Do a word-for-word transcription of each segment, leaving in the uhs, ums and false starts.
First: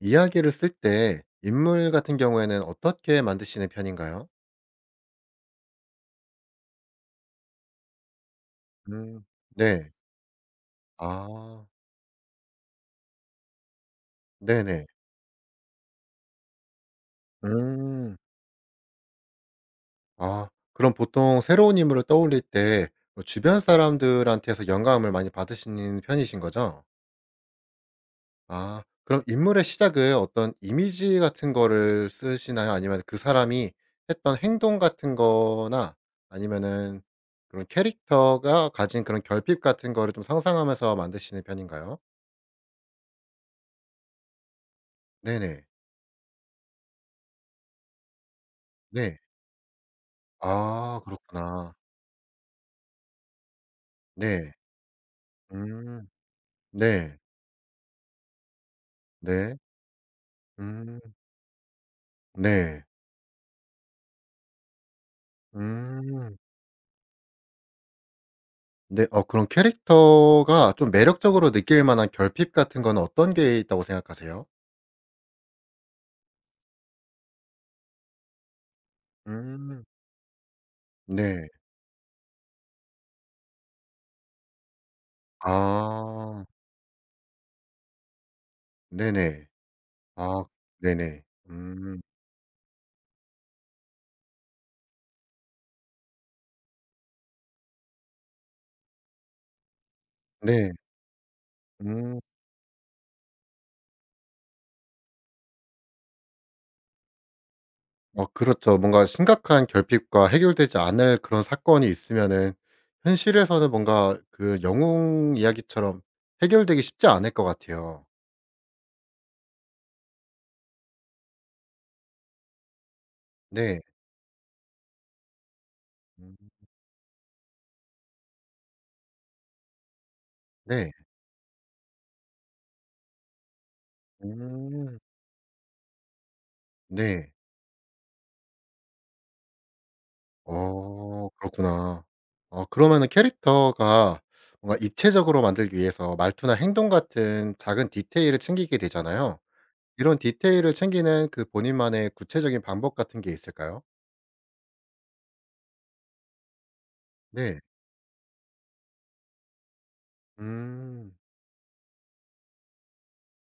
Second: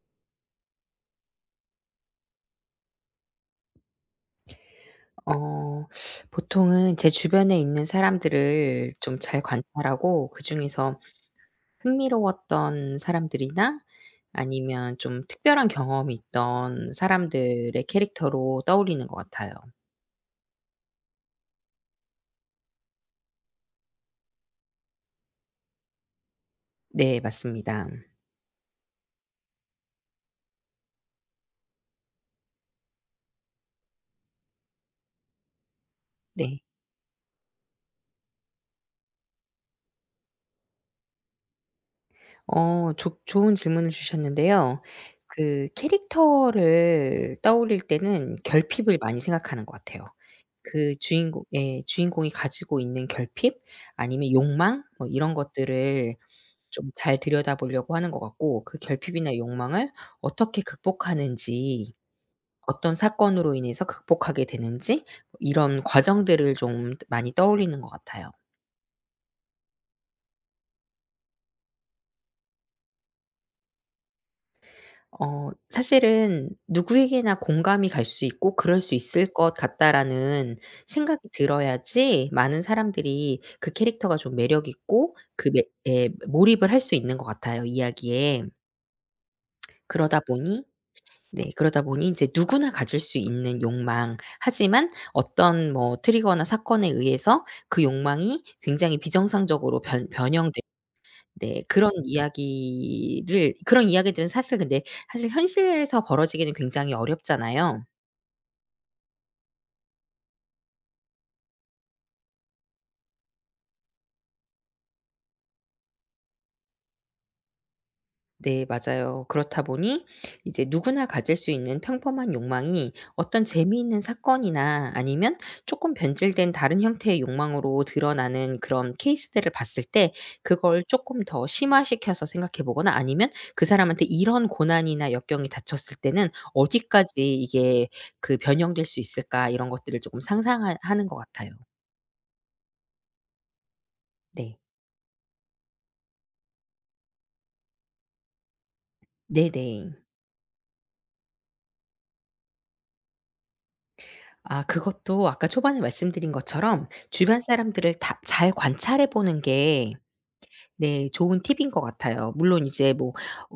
이야기를 쓸 때 인물 같은 경우에는 어떻게 만드시는 편인가요? 어 보통은 제 주변에 있는 사람들을 좀 음. 잘 네. 관찰하고 그중에서 아. 흥미로웠던 사람들이나 네네. 아니면 좀 특별한 경험이 있던 사람들의 음. 캐릭터로 떠올리는 것 같아요. 아. 그럼 보통 새로운 인물을 떠올릴 때 뭐 주변 사람들한테서 영감을 많이 받으시는 편이신 거죠? 네, 맞습니다. 아. 그럼 인물의 시작을 어떤 이미지 같은 거를 쓰시나요? 아니면 그 사람이 했던 행동 같은 거나 네. 아니면은 그런 캐릭터가 가진 그런 결핍 같은 거를 좀 상상하면서 만드시는 편인가요? 어 좋 좋은 질문을 주셨는데요. 네네. 그 캐릭터를 떠올릴 때는 결핍을 네. 많이 생각하는 것 같아요. 그 아 주인공 그렇구나. 예 주인공이 가지고 있는 결핍, 아니면 네. 욕망, 뭐 이런 음. 것들을 좀 네. 잘 들여다보려고 하는 것 같고, 그 결핍이나 네. 욕망을 어떻게 음. 극복하는지, 네. 어떤 사건으로 인해서 극복하게 되는지, 뭐 이런 음. 과정들을 좀 많이 떠올리는 것 같아요. 네. 어 그럼 캐릭터가 좀 매력적으로 느낄 만한 결핍 같은 건 어떤 게 있다고 생각하세요? 어 사실은 누구에게나 공감이 갈 수 있고 '그럴 수 있을 것 음. 같다.'라는 생각이 네. 들어야지 많은 사람들이 그 캐릭터가 좀 매력 있고 그 매 에, 아. 몰입을 할 수 있는 것 같아요, 이야기에. 네네. 그러다 아 보니, 네네. 네, 그러다 음. 보니 이제 누구나 가질 수 있는 욕망, 하지만 어떤 뭐 트리거나 사건에 의해서 그 욕망이 굉장히 비정상적으로 변 변형되는. 네. 네. 그런 음. 이야기를 그런 이야기들은 사실, 근데 사실 현실에서 벌어지기는 굉장히 어렵잖아요. 어 그렇죠. 뭔가 심각한 결핍과 해결되지 않을 그런 사건이 있으면은 현실에서는 뭔가 그 영웅 이야기처럼 해결되기 쉽지 않을 것 같아요. 네, 맞아요. 그렇다 보니 이제 누구나 가질 수 있는 평범한 욕망이 어떤 네. 재미있는 사건이나 아니면 쪼끔 변질된 음 다른 형태의 욕망으로 드러나는 그런 케이스들을 봤을 때, 그걸 네. 쪼끔 더 심화시켜서 생각해 보거나, 아니면 그 사람한테 이런 음 고난이나 역경이 닥쳤을 때는 네. 어디까지 이게 그 변형될 수 있을까, 이런 것들을 조금 상상하 하는 것 어 같아요. 그렇구나. 어 그러면은 캐릭터가 네. 뭔가 입체적으로 만들기 위해서 말투나 행동 같은 작은 디테일을 챙기게 되잖아요. 네네. 이런 디테일을 챙기는 그 본인만의 구체적인 방법 같은 게 있을까요? 아, 그것도 아까 초반에 말씀드린 것처럼 주변 네. 사람들을 다 잘 관찰해 보는 게, 네, 음. 좋은 팁인 것 같아요. 물론 이제 뭐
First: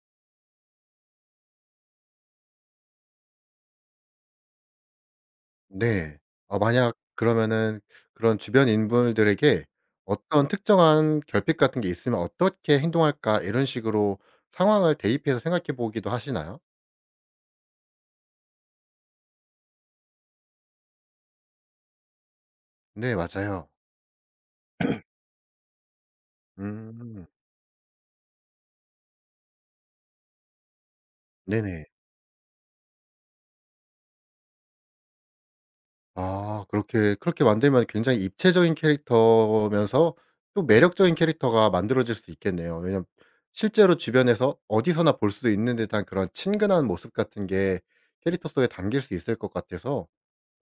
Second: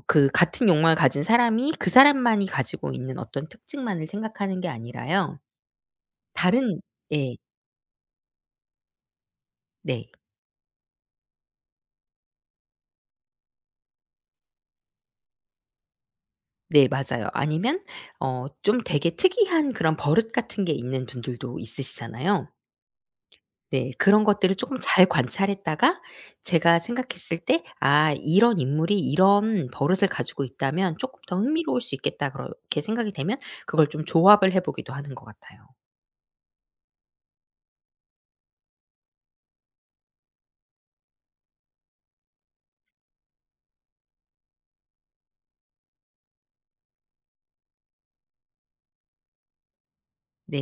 그 같은 욕망을 가진 사람이 그 사람만이 가지고 있는 어떤 특징만을 생각하는 게 아니라요. 네. 어 다른. 만약 예. 그러면은 그런 주변 인물들에게 네. 어떤 특정한 결핍 같은 게 있으면 '어떻게 행동할까?' 이런 식으로 상황을 대입해서 생각해 보기도 하시나요? 네, 맞아요. 아니면 어 좀 되게 특이한 그런 버릇 같은 게 있는 분들도 있으시잖아요. 네 맞아요. 네. 그런 것들을 조금 잘 관찰했다가, 제가 음 생각했을 때 '아, 이런 인물이 이런 버릇을 가지고 있다면 조금 더 흥미로울 네네. 수 있겠다.' 그렇게 생각이 되면 그걸 좀 조합을 해 보기도 하는 것 같아요. 아 그렇게 그렇게 만들면 굉장히 입체적인 캐릭터면서 또 매력적인 캐릭터가 만들어질 수 있겠네요. 왜냐면 실제로 주변에서 어디서나 볼 수 있는 듯한 그런 친근한 모습 같은 게 캐릭터 속에 담길 수 있을 것 같아서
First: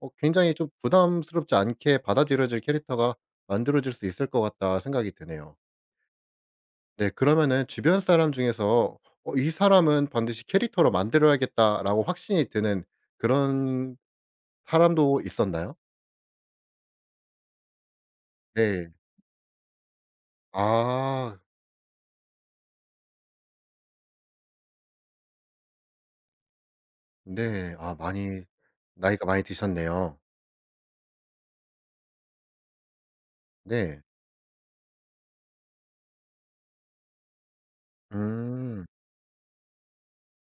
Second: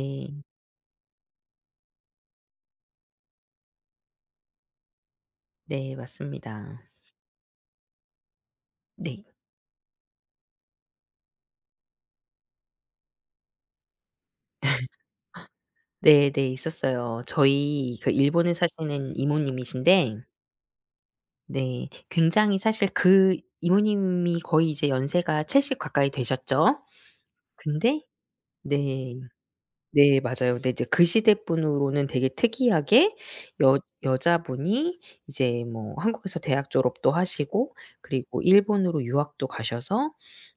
어 굉장히 좀 부담스럽지 않게 받아들여질 캐릭터가 만들어질 수 있을 것 같다 생각이 드네요. 네. 맞습니다. 네 그러면은 주변 사람 중에서 네. '어 이 사람은 반드시 캐릭터로 만들어야겠다.'라고 확신이 드는 그런 사람도 있었나요? 네네. 있었어요. 저희 그 일본에 네. 사시는 이모님이신데, 아 네, 굉장히 사실 그 이모님이 거의 이제 연세가 칠십 가까이 되셨죠. 네. 아 근데. 많이 네. 나이가 많이 드셨네요. 네, 맞아요. 근데 이제 그 시대분으로는 되게 특이하게 여 네. 여자분이 이제 뭐 한국에서 대학 졸업도 하시고, 그리고 음. 일본으로 유학도 가셔서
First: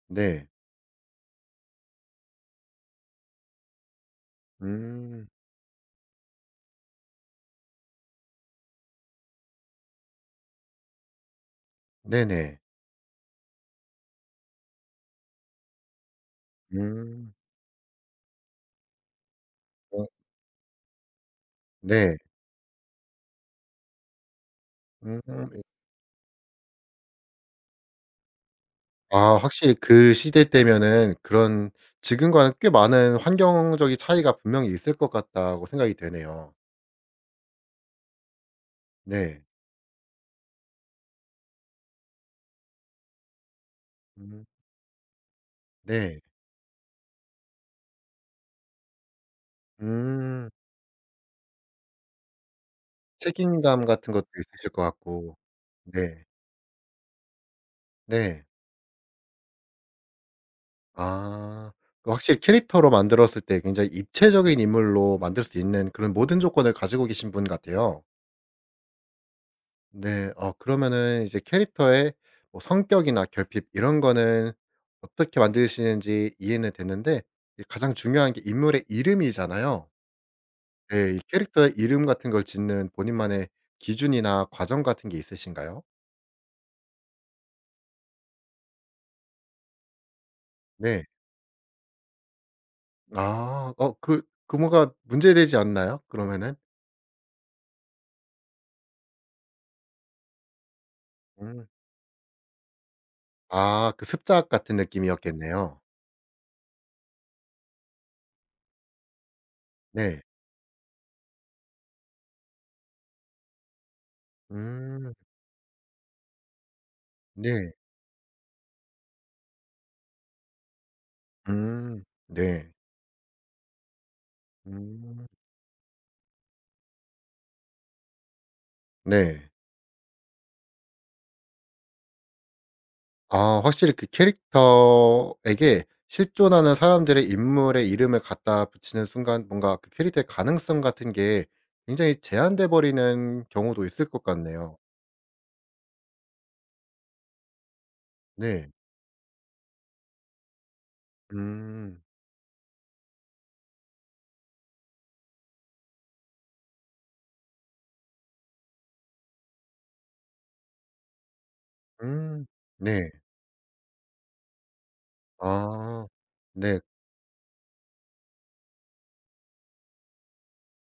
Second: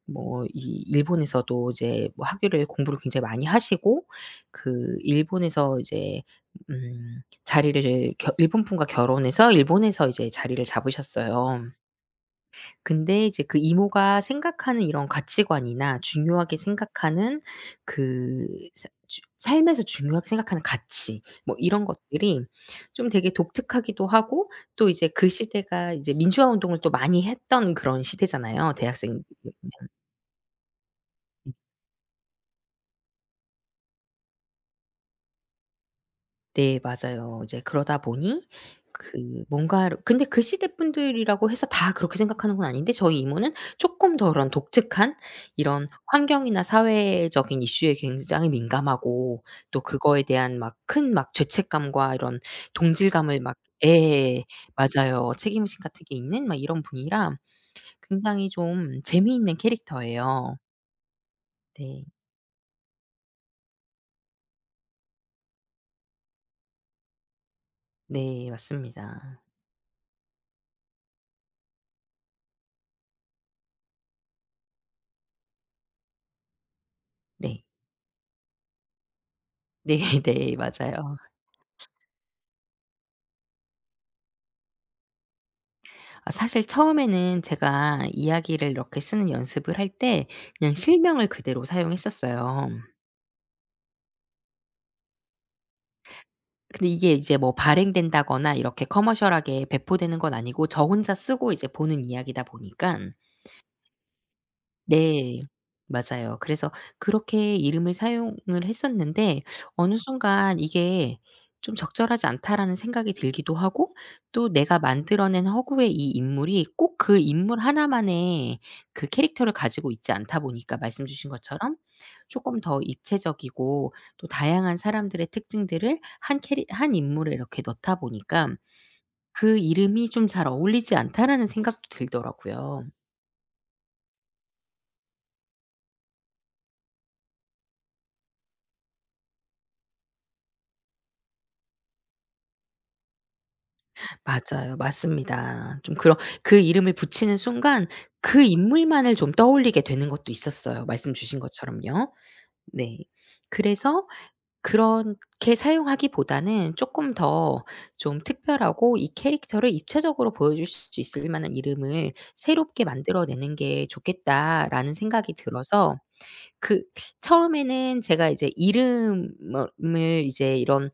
뭐 네. 이 일본에서도 이제 뭐 학위를 공부를 굉장히 많이 하시고 그 음. 일본에서 이제 음 자리를 겨 일본 분과 결혼해서 일본에서 이제 자리를 잡으셨어요. 네네. 근데 이제 그 이모가 생각하는 이런 가치관이나 중요하게 음. 생각하는 그, 사 주 삶에서 어 중요하게 생각하는 가치, 뭐 이런 네. 것들이 좀 되게 독특하기도 하고, 또 이제 음. 그 시대가 이제 민주화 운동을 또 많이 했던 그런 시대잖아요, 아 대학생들이면. 확실히 그 시대 때면은 그런 지금과는 꽤 많은 환경적인 차이가 분명히 있을 것 같다고 생각이 되네요. 네, 맞아요. 이제 그러다 보니 네. 그 뭔가, 근데 그 시대 분들이라고 해서 다 그렇게 생각하는 건 아닌데 저희 이모는 쪼끔 더 음 그런 독특한 이런 네. 환경이나 사회적인 이슈에 굉장히 민감하고 또 그거에 음. 대한 막 큰 막 죄책감과 이런 동질감을 막. 책임감 같은 것도 예, 있으실 것 맞아요. 같고. 책임의식 같은 게 네. 있는 막 이런 분이라 네. 굉장히 좀 재미있는 캐릭터예요. 아. 네. 그 확실히 캐릭터로 만들었을 때 굉장히 입체적인 인물로 만들 수 있는 그런 모든 조건을 가지고 계신 분 같아요. 네, 맞습니다. 네. 어 그러면은 이제 캐릭터의 뭐 성격이나 결핍 이런 거는 어떻게 만드시는지 이해는 됐는데 이 네. 가장 중요한 게 인물의 이름이잖아요. 네네 맞아요. 네. 이 캐릭터의 이름 같은 걸 짓는 본인만의 기준이나 과정 같은 게 있으신가요? 아, 사실 처음에는 제가 이야기를 이렇게 쓰는 연습을 할 때 그냥 네. 실명을 그대로 사용했었어요. 아. 어 그 그 뭐가 문제되지 않나요? 그러면은? 근데 이게 이제 뭐 발행된다거나 이렇게 커머셜하게 배포되는 건 아니고 저 혼자 쓰고 이제 음. 보는 이야기다 보니까. 아 그 습작 같은 네. 느낌이었겠네요. 맞아요. 그래서 그렇게 이름을 사용을 했었는데 어느 네. 순간 이게 좀 '적절하지 않다.'라는 생각이 들기도 하고, 또 내가 음. 만들어낸 허구의 이 인물이 꼭 그 인물 네. 하나만의 그 캐릭터를 가지고 있지 않다 보니까, 말씀 주신 것처럼 음. 조금 네. 더 입체적이고 또 다양한 음. 사람들의 특징들을 한 캐릭 한 인물에 이렇게 넣다 보니까 네. 그 이름이 좀 잘 어울리지 않다라는 생각도 들더라고요. 아 확실히 그 캐릭터에게 실존하는 사람들의 인물의 이름을 갖다 붙이는 순간 뭔가 그 캐릭터의 가능성 같은 게 굉장히 제한돼 버리는 경우도 있을 것 맞아요. 같네요. 맞습니다. 좀 그런, 그 이름을 붙이는 순간 그 네. 인물만을 좀 떠올리게 되는 것도 있었어요, 말씀 주신 음. 것처럼요. 네. 그래서 그렇게 사용하기보다는 쪼끔 더 좀 특별하고 이 캐릭터를 입체적으로 보여줄 수 있을 만한 이름을 음. 새롭게 네. 만들어내는 게 좋겠다라는 생각이 들어서 아. 네. 그 처음에는 제가 이제 이름을 이제 이런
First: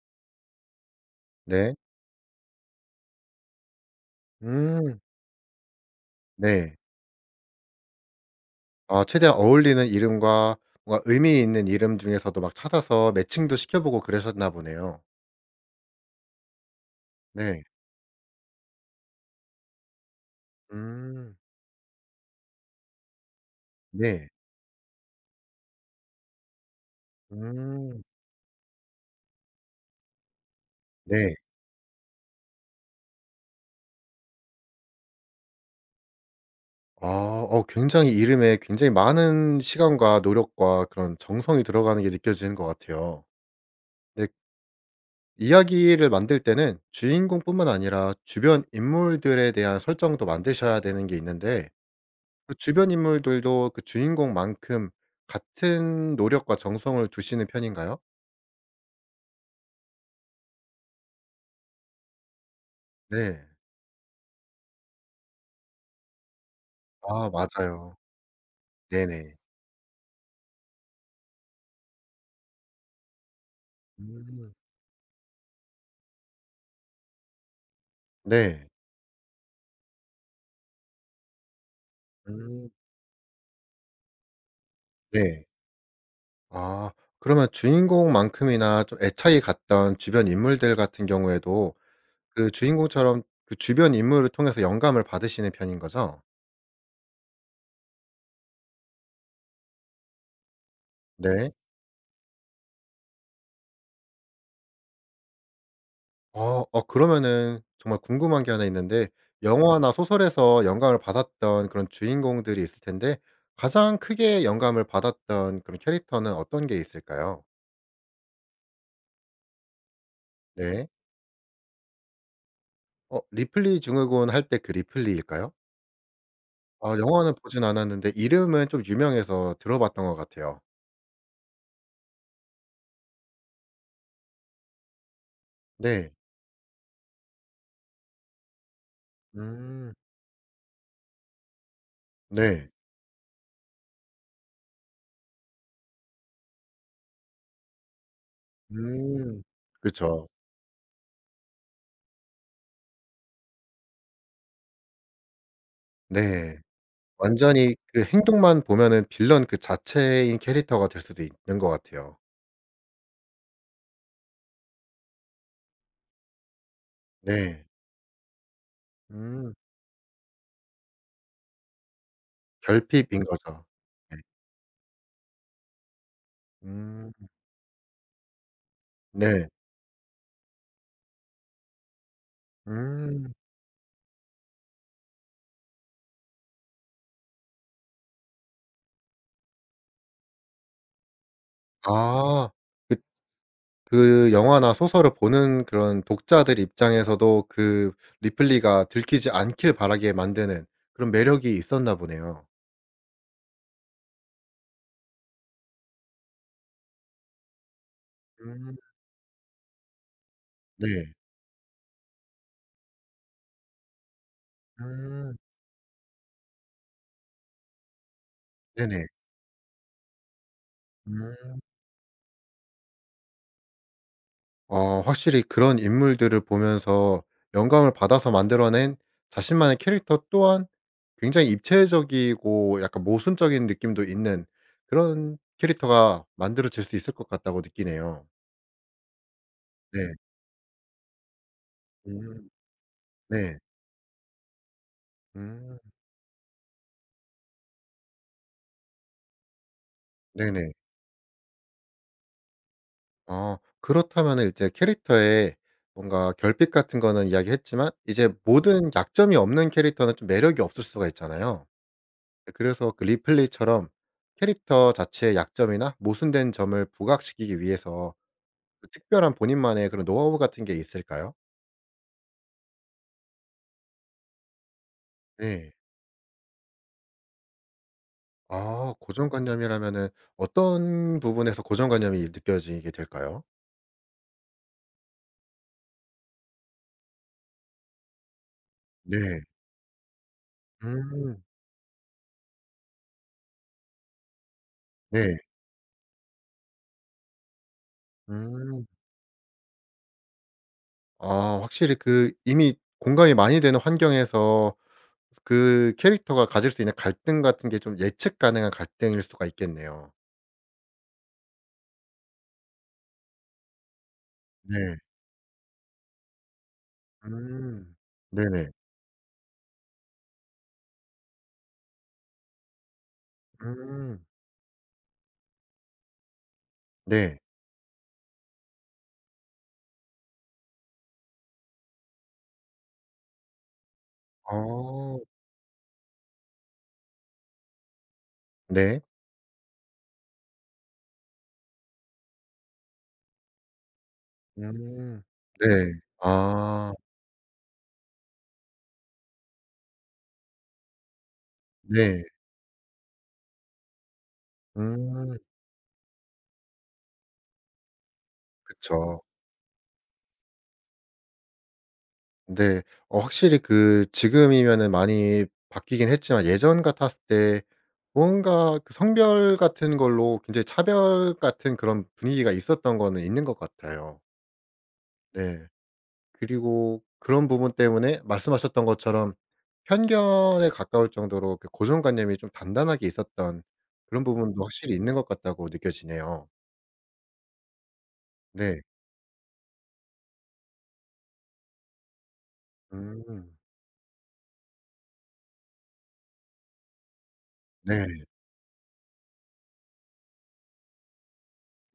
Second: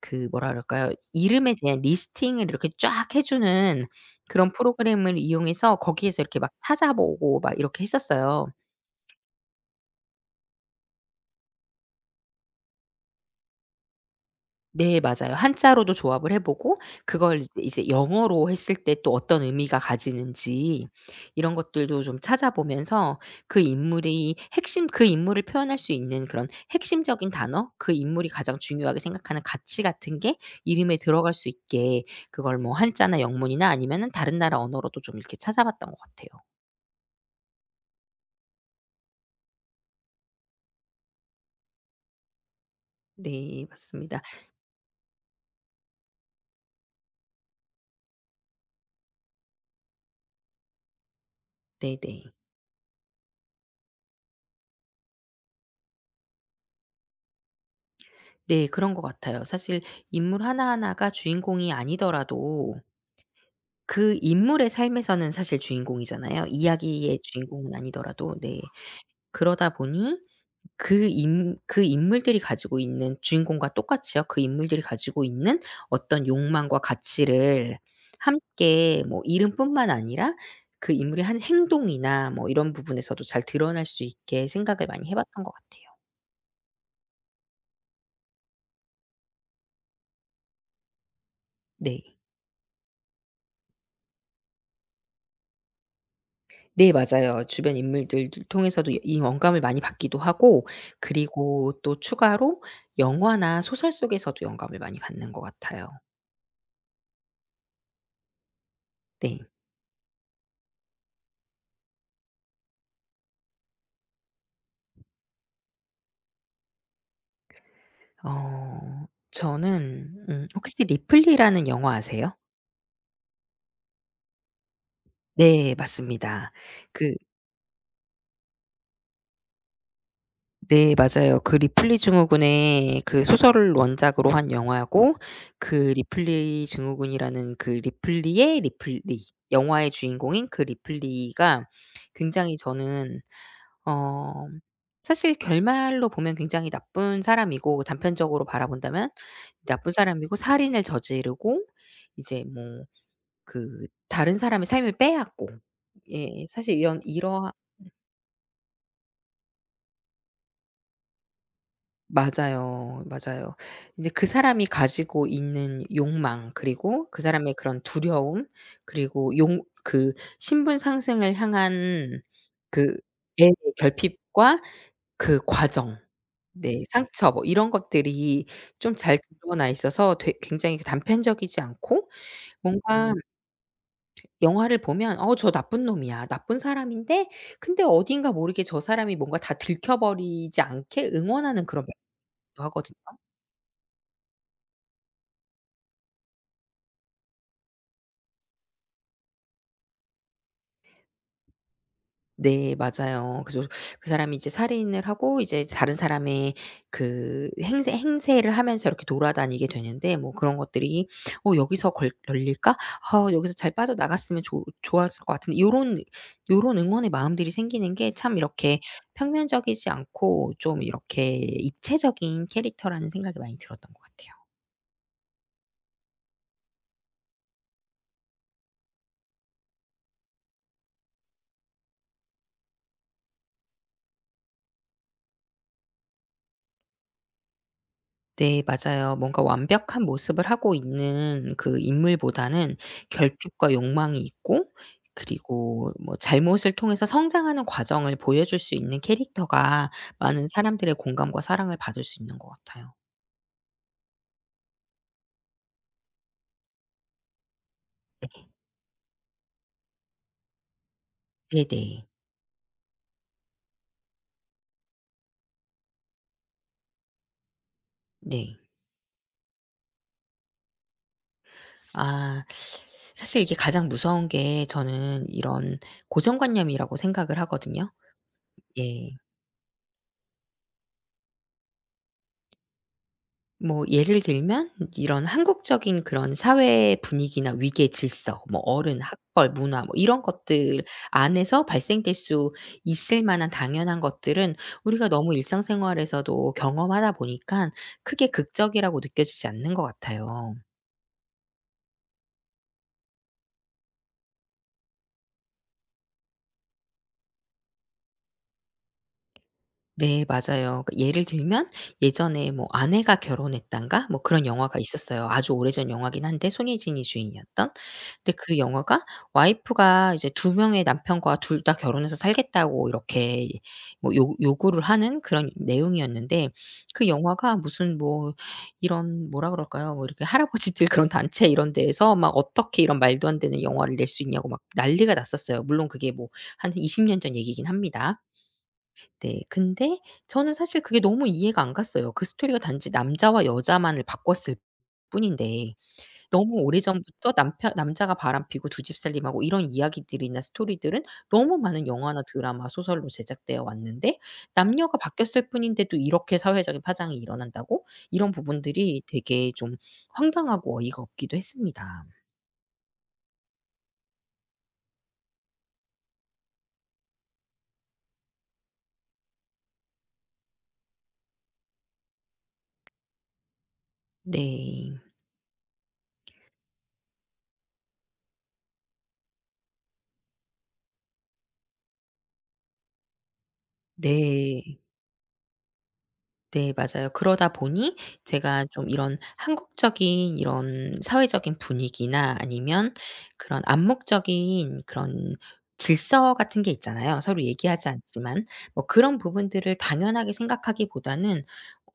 그, 뭐라 그럴까요? 이름에 네. 대한 리스팅을 이렇게 쫙 해 주는 그런 음. 프로그램을 이용해서 거기에서 이렇게 막 네. 찾아보고 막 이렇게 했었어요. 아 최대한 어울리는 이름과 뭔가 의미 있는 이름 중에서도 막 찾아서 매칭도 시켜 보고 그러셨나 네, 보네요. 맞아요. 한자로도 조합을 해 보고 그걸 이제 네. 이제 영어로 했을 때 또 어떤 의미가 가지는지 음. 이런 것들도 좀 찾아보면서 그 네. 인물이 핵심, 그 인물을 표현할 수 있는 그런 핵심적인 단어, 그 음. 인물이 가장 중요하게 생각하는 가치 같은 게 이름에 들어갈 네. 수 있게, 그걸 뭐 한자나 영문이나 아니면은 다른 나라 언어로도 좀 이렇게 찾아봤던 것 같아요. 아 어 굉장히 이름에 굉장히 많은 시간과 노력과 그런 정성이 들어가는 게 느껴지는 것 같아요. 네, 맞습니다. 근데 이야기를 만들 때는 주인공뿐만 아니라 주변 인물들에 대한 설정도 만드셔야 되는 게 있는데 네네. 네. 그 주변 인물들도 그 주인공만큼 같은 노력과 정성을 두시는 편인가요? 네, 그런 것 같아요. 사실 인물 하나하나가 주인공이 아니더라도 네. 그 인물의 삶에서는 사실 주인공이잖아요. 이야기의 아 주인공은 맞아요. 아니더라도. 네. 네네. 그러다 보니 그 인 그 인물들이 가지고 있는 주인공과 똑같이요. 그 음. 인물들이 가지고 있는 어떤 욕망과 가치를 네. 함께 뭐 이름뿐만 아니라 그 인물의 한 행동이나 뭐 음. 이런 부분에서도 잘 드러날 수 있게 생각을 많이 해 봤던 네. 것 같아요. 아 그러면 주인공만큼이나 좀 애착이 갔던 주변 인물들 같은 경우에도 네. 그 주인공처럼 그 주변 인물을 통해서 영감을 받으시는 편인 거죠? 네, 맞아요. 주변 인물들 통해서도 이 영감을 많이 받기도 하고, 네. 그리고 또 추가로 영화나 소설 속에서도 영감을 많이 받는 것 같아요. 어 어 그러면은 정말 궁금한 게 하나 있는데 네. 영화나 소설에서 영감을 받았던 그런 주인공들이 있을 텐데 가장 크게 영감을 받았던 그런 캐릭터는 어떤 게 있을까요? 어, 저는 음, 혹시 네. 리플리라는 영화 아세요? 어 리플리 증후군 할 때 그 리플리일까요? 네, 맞습니다. 아 그. 영화는 보진 않았는데 이름은 좀 유명해서 들어봤던 것 같아요. 네, 맞아요. 그 리플리 증후군의 그 소설을 원작으로 한 영화고 그 네. 리플리 증후군이라는 그 리플리의 리플리 영화의 음. 주인공인 그 리플리가 굉장히 네. 저는 어 사실 결말로 보면 굉장히 나쁜 사람이고 단편적으로 바라본다면 음. 나쁜 그쵸. 사람이고 살인을 저지르고 이제 뭐 그 다른 사람의 삶을 빼앗고, 예, 네. 사실 이런 이러 완전히 그 행동만 보면은 빌런 그 자체인 캐릭터가 될 수도 있는 것 같아요. 맞아요. 맞아요. 이제 그 사람이 가지고 있는 욕망, 그리고 그 사람의 네. 그런 두려움, 그리고 음. 용 그 신분 상승을 향한 그 결핍인 의 거죠. 네. 결핍과 그 과정, 네, 음. 상처, 뭐 이런 것들이 좀 잘 네. 드러나 있어서 되 굉장히 그 단편적이지 않고 뭔가 음. 영화를 보면 '어, 저 나쁜 놈이야. 나쁜 사람인데 근데 어딘가 모르게 저 사람이 뭔가 다 들켜 버리지 않게 응원하는 그런' 아. 하거든요. 그 그 영화나 소설을 보는 그런 독자들 입장에서도 그 리플리가 들키지 않길 바라게 만드는 그런 매력이 있었나 보네요. 네, 맞아요. 그래서 그 사람이 이제 살인을 하고 이제 다른 사람의 그 행세 행세를 음. 하면서 이렇게 돌아다니게 되는데 뭐 그런 것들이 네. '어, 여기서 걸 걸릴까? 아, 여기서 잘 빠져나갔으면 좋 좋았을 것 음. 같은데.' 요런 요런 응원의 마음들이 생기는 게 참 이렇게 네네. 평면적이지 않고 좀 이렇게 음. 입체적인 캐릭터라는 생각이 많이 들었던 것 같아요. 어 확실히 그런 인물들을 보면서 영감을 받아서 만들어낸 자신만의 캐릭터 또한 굉장히 입체적이고 약간 모순적인 느낌도 있는 그런 캐릭터가 만들어질 수 있을 것 같다고 느끼네요. 네, 맞아요. 뭔가 완벽한 네. 모습을 하고 있는 그 음. 인물보다는 네. 결핍과 욕망이 있고, 음. 그리고 뭐 잘못을 통해서 성장하는 과정을 보여줄 수 있는 캐릭터가 많은 네네. 사람들의 공감과 사랑을 받을 수 있는 것 같아요. 어 그렇다면 이제 캐릭터에 뭔가 결핍 같은 거는 이야기했지만 네. 이제 모든 약점이 없는 캐릭터는 좀 매력이 없을 수가 있잖아요. 네네. 그래서 그 리플리처럼 캐릭터 자체의 약점이나 모순된 점을 부각시키기 위해서 네. 그 특별한 본인만의 그런 노하우 같은 게 있을까요? 아, 사실 이게 가장 무서운 게 저는 네. 이런 고정관념이라고 생각을 하거든요. 아 예. 고정관념이라면은 어떤 부분에서 고정관념이 느껴지게 될까요? 뭐 예를 들면 이런 한국적인 그런 사회 분위기나 위계 질서, 뭐 어른, 네. 학벌, 문화 뭐 이런 것들 음. 안에서 발생될 수 있을 만한 당연한 것들은 우리가 너무 네. 일상생활에서도 경험하다 보니까 크게 음. 극적이라고 느껴지지 않는 것 같아요. 아 확실히 그 이미 공감이 많이 되는 환경에서 그 캐릭터가 가질 수 있는 갈등 같은 게 좀 예측 가능한 갈등일 수가 있겠네요. 네, 맞아요. 그 예를 들면 예전에 뭐 아내가 결혼했단가 뭐 그런 영화가 네. 있었어요. 아주 오래전 영화긴 한데, 손예진이 주인이었던. 음. 근데 그 네네. 영화가 와이프가 이제 두 명의 남편과 둘 다 결혼해서 살겠다고 이렇게 뭐 음. 요 요구를 하는 그런 내용이었는데, 그 네. 영화가 무슨 뭐 이런, 뭐라 그럴까요? 뭐 이렇게 할아버지들 그런 단체 이런 데에서 막 "어떻게 이런 말도 안 되는 영화를 낼 수 있냐."고 막 난리가 어. 났었어요. 물론 그게 뭐 한 이십 년 전 얘기긴 합니다. 네. 네. 근데 저는 사실 그게 너무 이해가 안 갔어요. 그 스토리가 단지 남자와 여자만을 바꿨을 음. 네. 뿐인데 너무 아. 오래전부터 남편, 남자가 바람피고 두 집 살림하고 이런 이야기들이나 스토리들은 너무 많은 네. 영화나 드라마, 소설로 제작되어 왔는데 남녀가 음. 바뀌었을 뿐인데도 이렇게 사회적인 파장이 일어난다고? 이런 부분들이 그쵸. 되게 좀 황당하고 어이가 없기도 했습니다. 네. 어 확실히 그 지금이면은 많이 바뀌긴 했지만 예전 같았을 때 뭔가 그 성별 같은 걸로 굉장히 차별 같은 그런 분위기가 있었던 거는 있는 것 같아요. 네. 네. 그리고 그런 부분 때문에 말씀하셨던 것처럼 편견에 가까울 정도로 그 고정관념이 좀 단단하게 있었던 그런 부분도 네. 확실히 있는 것 같다고 느껴지네요. 네, 맞아요. 그러다 보니 제가 네. 좀 이런 한국적인 이런 사회적인 분위기나 아니면 음. 그런 암묵적인 그런 질서 같은 게 있잖아요. 서로 얘기하지 네. 않지만 뭐 그런 부분들을 당연하게 생각하기보다는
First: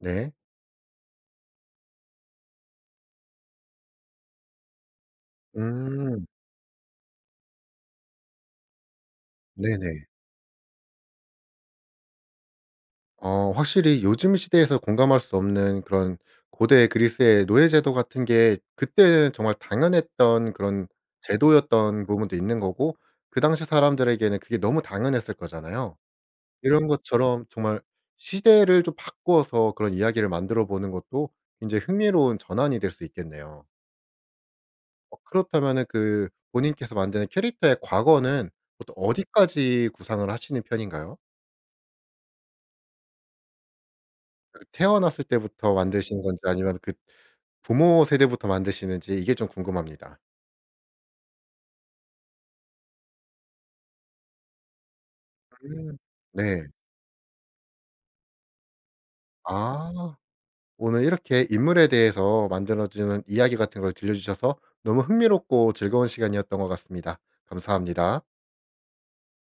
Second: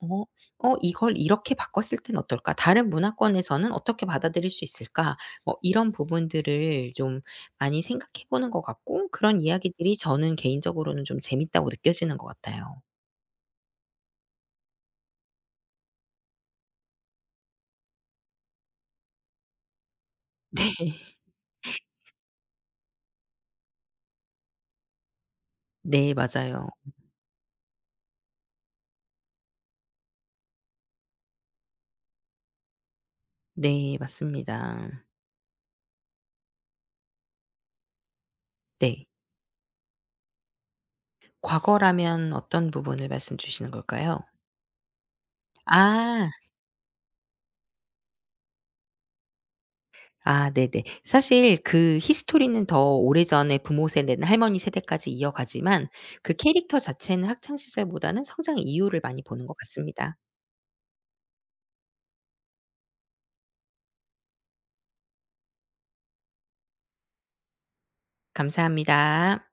어 '어, 이걸 이렇게 바꿨을 땐 어떨까? 다른 문화권에서는 어떻게 받아들일 수 있을까?' 뭐 이런 음. 부분들을 좀 많이 생각해 보는 것 같고 그런 이야기들이 네네. 저는 개인적으로는 좀 재밌다고 느껴지는 것 같아요. 어 확실히 요즘 시대에서 공감할 수 없는 그런 고대 그리스의 노예 제도 같은 게 그때는 정말 당연했던 네. 그런 제도였던 부분도 있는 거고 그 당시 사람들에게는 그게 너무 당연했을 거잖아요. 네, 맞아요. 이런 것처럼 정말 시대를 좀 바꾸어서 그런 이야기를 만들어 보는 것도 굉장히 흥미로운 전환이 될 수 있겠네요. 네, 맞습니다. 어 그렇다면은 그 본인께서 만드는 캐릭터의 과거는 보통 네. 어디까지 구상을 하시는 편인가요? 과거라면 어떤 부분을 말씀 주시는 걸까요? 그 태어났을 때부터 만드신 아. 건지 아니면 그 부모 세대부터 만드시는지 이게 좀 궁금합니다. 아, 네네. 사실 그 히스토리는 더 오래전에 부모 세대나 할머니 세대까지 이어가지만 음. 그 네. 캐릭터 자체는 학창 시절보다는 성장 이유를 많이 보는 것 같습니다. 아 오늘 이렇게 인물에 대해서 만들어 주는 이야기 같은 걸 들려 주셔서 너무 흥미롭고 즐거운 시간이었던 것 같습니다. 감사합니다. 감사합니다.